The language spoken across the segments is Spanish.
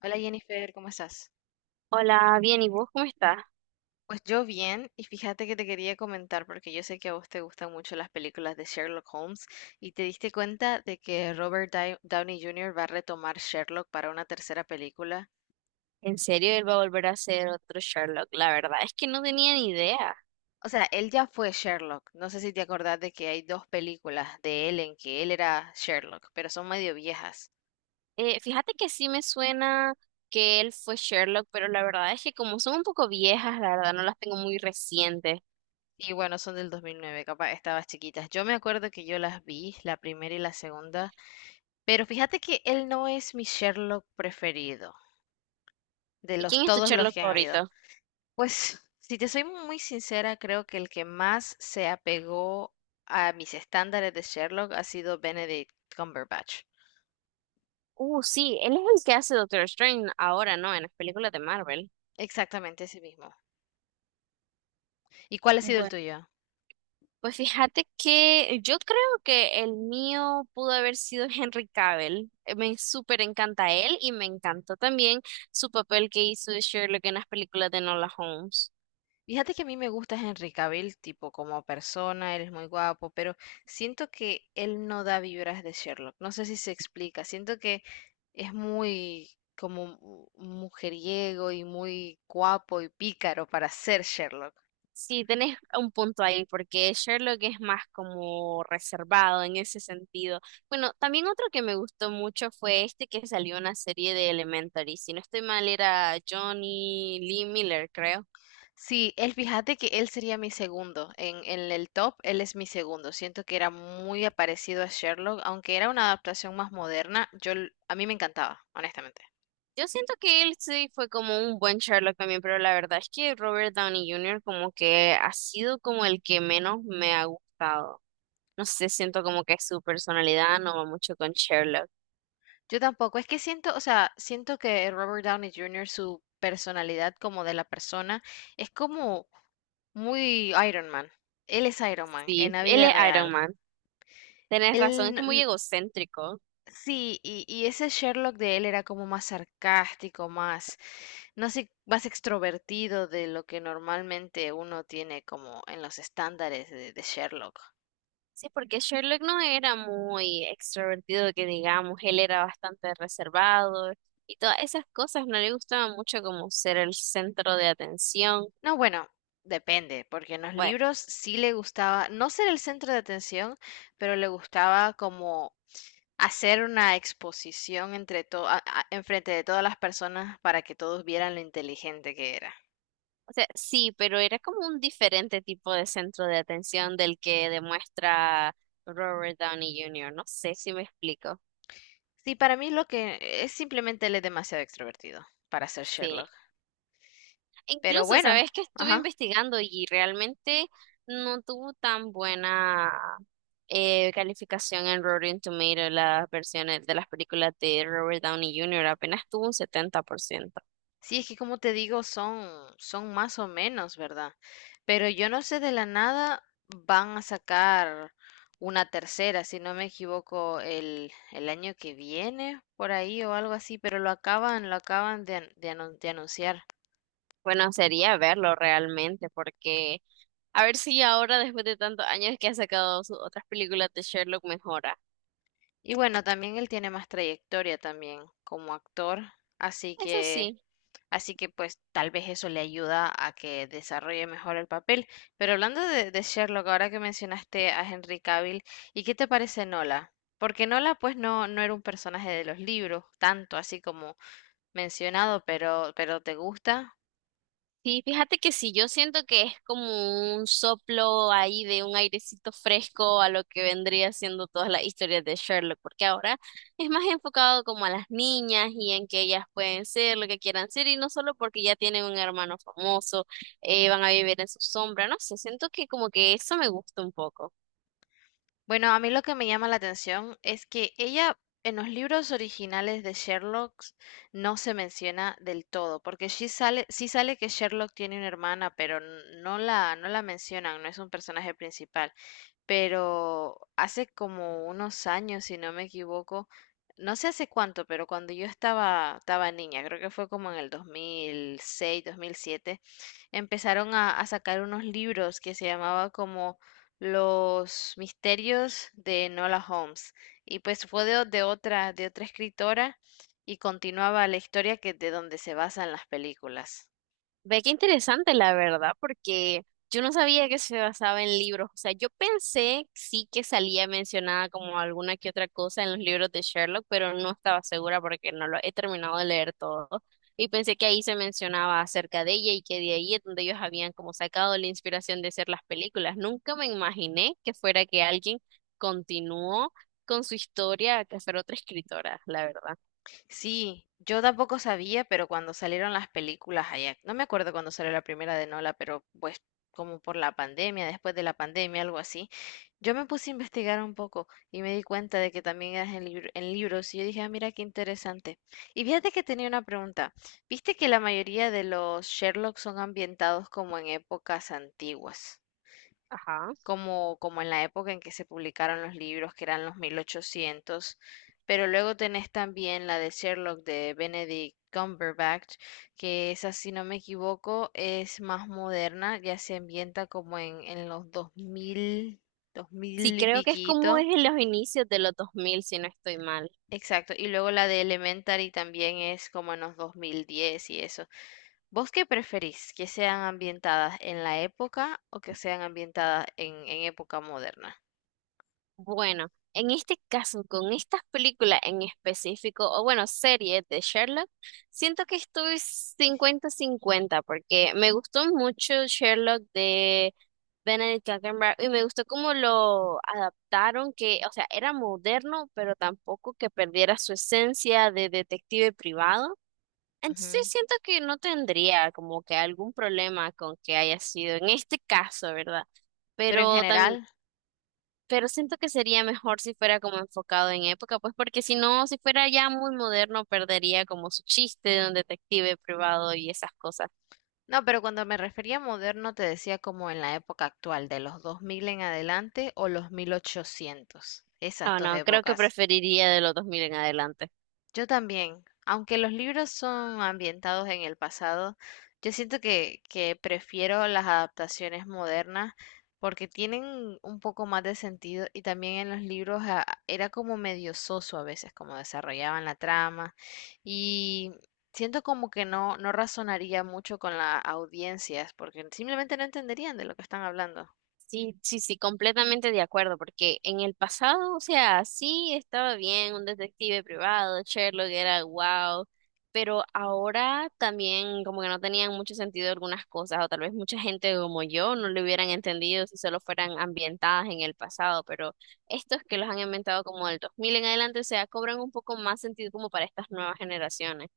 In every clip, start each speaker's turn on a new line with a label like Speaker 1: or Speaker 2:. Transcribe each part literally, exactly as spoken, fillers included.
Speaker 1: Hola Jennifer, ¿cómo estás?
Speaker 2: Hola, bien, ¿y vos cómo estás?
Speaker 1: Pues yo bien, y fíjate que te quería comentar porque yo sé que a vos te gustan mucho las películas de Sherlock Holmes y te diste cuenta de que Robert Dai- Downey junior va a retomar Sherlock para una tercera película.
Speaker 2: ¿En serio él va a volver a ser otro Sherlock? La verdad es que no tenía ni idea.
Speaker 1: O sea, él ya fue Sherlock. No sé si te acordás de que hay dos películas de él en que él era Sherlock, pero son medio viejas.
Speaker 2: Eh, fíjate que sí me suena que él fue Sherlock, pero la verdad es que como son un poco viejas, la verdad no las tengo muy recientes.
Speaker 1: Y bueno, son del dos mil nueve, capaz estabas chiquitas. Yo me acuerdo que yo las vi, la primera y la segunda, pero fíjate que él no es mi Sherlock preferido de
Speaker 2: ¿Y
Speaker 1: los
Speaker 2: quién es tu
Speaker 1: todos los
Speaker 2: Sherlock
Speaker 1: que han habido.
Speaker 2: favorito?
Speaker 1: Pues, si te soy muy sincera, creo que el que más se apegó a mis estándares de Sherlock ha sido Benedict Cumberbatch.
Speaker 2: Uh, sí, él es el que hace Doctor Strange ahora, ¿no? En las películas de Marvel.
Speaker 1: Exactamente ese mismo. ¿Y cuál ha sido el
Speaker 2: Bueno.
Speaker 1: tuyo?
Speaker 2: Pues fíjate que yo creo que el mío pudo haber sido Henry Cavill. Eh, Me súper encanta él y me encantó también su papel que hizo de Sherlock en las películas de Nola Holmes.
Speaker 1: Fíjate que a mí me gusta Henry Cavill, tipo como persona, él es muy guapo, pero siento que él no da vibras de Sherlock. No sé si se explica. Siento que es muy como mu- mujeriego y muy guapo y pícaro para ser Sherlock.
Speaker 2: Sí, tenés un punto ahí, porque Sherlock es más como reservado en ese sentido. Bueno, también otro que me gustó mucho fue este que salió en la serie de Elementary. Si no estoy mal, era Johnny Lee Miller, creo.
Speaker 1: Sí, él, fíjate que él sería mi segundo. En, en el top, él es mi segundo. Siento que era muy parecido a Sherlock, aunque era una adaptación más moderna. Yo, l- a mí me encantaba, honestamente.
Speaker 2: Yo siento que él sí fue como un buen Sherlock también, pero la verdad es que Robert Downey júnior como que ha sido como el que menos me ha gustado. No sé, siento como que su personalidad no va mucho con Sherlock.
Speaker 1: Yo tampoco. Es que siento, o sea, siento que Robert Downey junior, su personalidad como de la persona, es como muy Iron Man. Él es Iron Man en
Speaker 2: Sí,
Speaker 1: la
Speaker 2: él
Speaker 1: vida
Speaker 2: es Iron
Speaker 1: real.
Speaker 2: Man. Tenés razón, es que muy
Speaker 1: Él,
Speaker 2: egocéntrico.
Speaker 1: Sí, y, y ese Sherlock de él era como más sarcástico, más, no sé, más extrovertido de lo que normalmente uno tiene como en los estándares de, de Sherlock.
Speaker 2: Sí, porque Sherlock no era muy extrovertido, que digamos, él era bastante reservado y todas esas cosas, no le gustaba mucho como ser el centro de atención.
Speaker 1: No, bueno, depende, porque en los
Speaker 2: Bueno,
Speaker 1: libros sí le gustaba, no ser el centro de atención, pero le gustaba como hacer una exposición entre to- a- a- enfrente de todas las personas para que todos vieran lo inteligente que era.
Speaker 2: o sea, sí, pero era como un diferente tipo de centro de atención del que demuestra Robert Downey júnior No sé si me explico.
Speaker 1: Sí, para mí lo que es simplemente él es demasiado extrovertido para ser
Speaker 2: Sí.
Speaker 1: Sherlock.
Speaker 2: E
Speaker 1: Pero
Speaker 2: incluso,
Speaker 1: bueno,
Speaker 2: sabes que estuve
Speaker 1: ajá.
Speaker 2: investigando y realmente no tuvo tan buena eh, calificación en Rotten Tomatoes las versiones de las películas de Robert Downey júnior Apenas tuvo un setenta por ciento.
Speaker 1: Sí, es que como te digo, son, son más o menos, ¿verdad? Pero yo no sé de la nada, van a sacar una tercera, si no me equivoco, el, el año que viene, por ahí o algo así, pero lo acaban, lo acaban de, an- de anun- de anunciar.
Speaker 2: Bueno, sería verlo realmente porque a ver si ahora, después de tantos años que ha sacado sus otras películas de Sherlock, mejora.
Speaker 1: Y bueno, también él tiene más trayectoria también como actor, así
Speaker 2: Eso
Speaker 1: que
Speaker 2: sí.
Speaker 1: Así que pues tal vez eso le ayuda a que desarrolle mejor el papel. Pero hablando de, de Sherlock, ahora que mencionaste a Henry Cavill, ¿y qué te parece Nola? Porque Nola pues no, no era un personaje de los libros, tanto así como mencionado, pero, pero ¿te gusta?
Speaker 2: Sí, fíjate que sí, yo siento que es como un soplo ahí de un airecito fresco a lo que vendría siendo todas las historias de Sherlock, porque ahora es más enfocado como a las niñas y en que ellas pueden ser lo que quieran ser y no solo porque ya tienen un hermano famoso. Eh, van a vivir en su sombra, no sé, siento que como que eso me gusta un poco.
Speaker 1: Bueno, a mí lo que me llama la atención es que ella en los libros originales de Sherlock no se menciona del todo, porque sí sale, sí sale que Sherlock tiene una hermana, pero n- no la, no la mencionan, no es un personaje principal. Pero hace como unos años, si no me equivoco, no sé hace cuánto, pero cuando yo estaba, estaba niña, creo que fue como en el dos mil seis, dos mil siete, empezaron a, a sacar unos libros que se llamaba como Los misterios de Enola Holmes. Y pues fue de, o- de otra, de otra escritora y continuaba la historia que de donde se basan las películas.
Speaker 2: Ve qué interesante la verdad, porque yo no sabía que se basaba en libros. O sea, yo pensé sí que salía mencionada como alguna que otra cosa en los libros de Sherlock, pero no estaba segura porque no lo he terminado de leer todo. Y pensé que ahí se mencionaba acerca de ella y que de ahí es donde ellos habían como sacado la inspiración de hacer las películas. Nunca me imaginé que fuera que alguien continuó con su historia, que fuera otra escritora, la verdad.
Speaker 1: Sí, yo tampoco sabía, pero cuando salieron las películas allá, no me acuerdo cuando salió la primera de Nola, pero pues como por la pandemia, después de la pandemia, algo así, yo me puse a investigar un poco y me di cuenta de que también eras en, libr- en libros y yo dije, ah, mira qué interesante. Y fíjate que tenía una pregunta. ¿Viste que la mayoría de los Sherlock son ambientados como en épocas antiguas?
Speaker 2: Ajá.
Speaker 1: como, como en la época en que se publicaron los libros, que eran los mil ochocientos. Pero luego tenés también la de Sherlock de Benedict Cumberbatch, que esa, si no me equivoco, es más moderna, ya se ambienta como en, en los dos mil dos
Speaker 2: Sí,
Speaker 1: mil y
Speaker 2: creo que es como
Speaker 1: piquito.
Speaker 2: es en los inicios de los dos mil si no estoy mal.
Speaker 1: Exacto, y luego la de Elementary también es como en los dos mil diez y eso. ¿Vos qué preferís? ¿Que sean ambientadas en la época o que sean ambientadas en, en época moderna?
Speaker 2: Bueno, en este caso, con estas películas en específico, o bueno, series de Sherlock, siento que estoy cincuenta cincuenta porque me gustó mucho Sherlock de Benedict Cumberbatch y me gustó cómo lo adaptaron, que, o sea, era moderno, pero tampoco que perdiera su esencia de detective privado. Entonces siento que no tendría como que algún problema con que haya sido en este caso, ¿verdad?
Speaker 1: Pero en
Speaker 2: Pero
Speaker 1: general,
Speaker 2: pero siento que sería mejor si fuera como enfocado en época, pues porque si no, si fuera ya muy moderno, perdería como su chiste de un detective privado y esas cosas.
Speaker 1: no, pero cuando me refería a moderno te decía como en la época actual, de los dos mil en adelante o los mil ochocientos, esas
Speaker 2: Ah,
Speaker 1: dos
Speaker 2: no, creo que
Speaker 1: épocas.
Speaker 2: preferiría de los dos mil en adelante.
Speaker 1: Yo también, aunque los libros son ambientados en el pasado, yo siento que, que prefiero las adaptaciones modernas porque tienen un poco más de sentido y también en los libros ah, era como medio soso a veces como desarrollaban la trama y siento como que no, no razonaría mucho con las audiencias porque simplemente no entenderían de lo que están hablando.
Speaker 2: Sí, sí, sí, completamente de acuerdo, porque en el pasado, o sea, sí estaba bien un detective privado, Sherlock era wow, pero ahora también como que no tenían mucho sentido algunas cosas, o tal vez mucha gente como yo no lo hubieran entendido si solo fueran ambientadas en el pasado, pero estos que los han inventado como del dos mil en adelante, o sea, cobran un poco más sentido como para estas nuevas generaciones.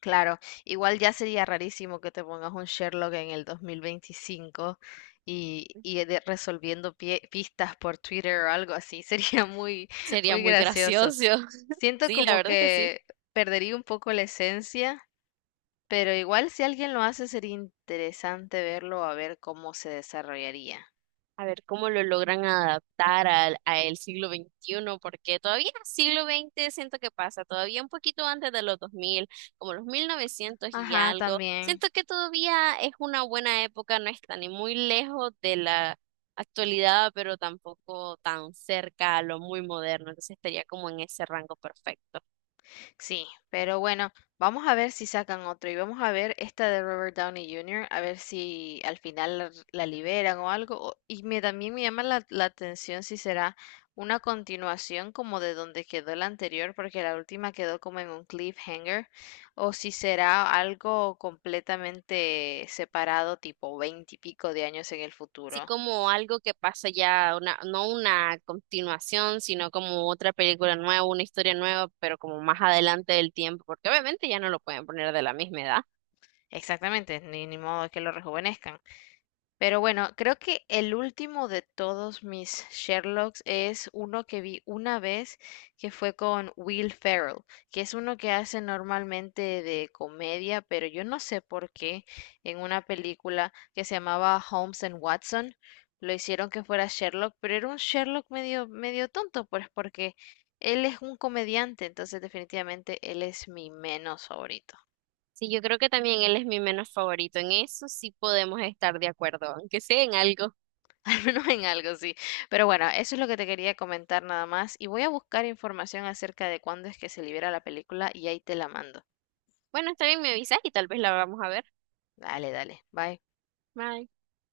Speaker 1: Claro, igual ya sería rarísimo que te pongas un Sherlock en el dos mil veinticinco y, y de- resolviendo pie- pistas por Twitter o algo así, sería muy,
Speaker 2: Sería
Speaker 1: muy
Speaker 2: muy
Speaker 1: gracioso.
Speaker 2: gracioso.
Speaker 1: Siento
Speaker 2: Sí, la
Speaker 1: como
Speaker 2: verdad es que sí.
Speaker 1: que perdería un poco la esencia, pero igual si alguien lo hace sería interesante verlo a ver cómo se desarrollaría.
Speaker 2: A ver cómo lo logran adaptar al, a el siglo veintiuno, porque todavía siglo veinte siento que pasa, todavía un poquito antes de los dos mil, como los mil novecientos y
Speaker 1: Ajá,
Speaker 2: algo.
Speaker 1: también.
Speaker 2: Siento que todavía es una buena época, no está ni muy lejos de la actualidad, pero tampoco tan cerca a lo muy moderno, entonces estaría como en ese rango perfecto.
Speaker 1: Sí, pero bueno, vamos a ver si sacan otro y vamos a ver esta de Robert Downey junior, a ver si al final la, la liberan o algo. o- Y me, también me llama la, la atención si será una continuación como de donde quedó la anterior, porque la última quedó como en un cliffhanger, o si será algo completamente separado, tipo veinte y pico de años en el
Speaker 2: Sí,
Speaker 1: futuro.
Speaker 2: como algo que pasa ya, una, no una continuación, sino como otra película nueva, una historia nueva, pero como más adelante del tiempo, porque obviamente ya no lo pueden poner de la misma edad.
Speaker 1: Exactamente, ni, ni modo que lo rejuvenezcan. Pero bueno, creo que el último de todos mis Sherlocks es uno que vi una vez, que fue con Will Ferrell, que es uno que hace normalmente de comedia, pero yo no sé por qué en una película que se llamaba Holmes and Watson lo hicieron que fuera Sherlock, pero era un Sherlock medio medio tonto, pues porque él es un comediante, entonces definitivamente él es mi menos favorito.
Speaker 2: Sí, yo creo que también él es mi menos favorito. En eso sí podemos estar de acuerdo, aunque sea en algo.
Speaker 1: Al menos en algo, sí. Pero bueno, eso es lo que te quería comentar nada más. Y voy a buscar información acerca de cuándo es que se libera la película y ahí te la mando.
Speaker 2: Bueno, está bien, me avisas y tal vez la vamos a ver.
Speaker 1: Dale, dale. Bye.
Speaker 2: Bye.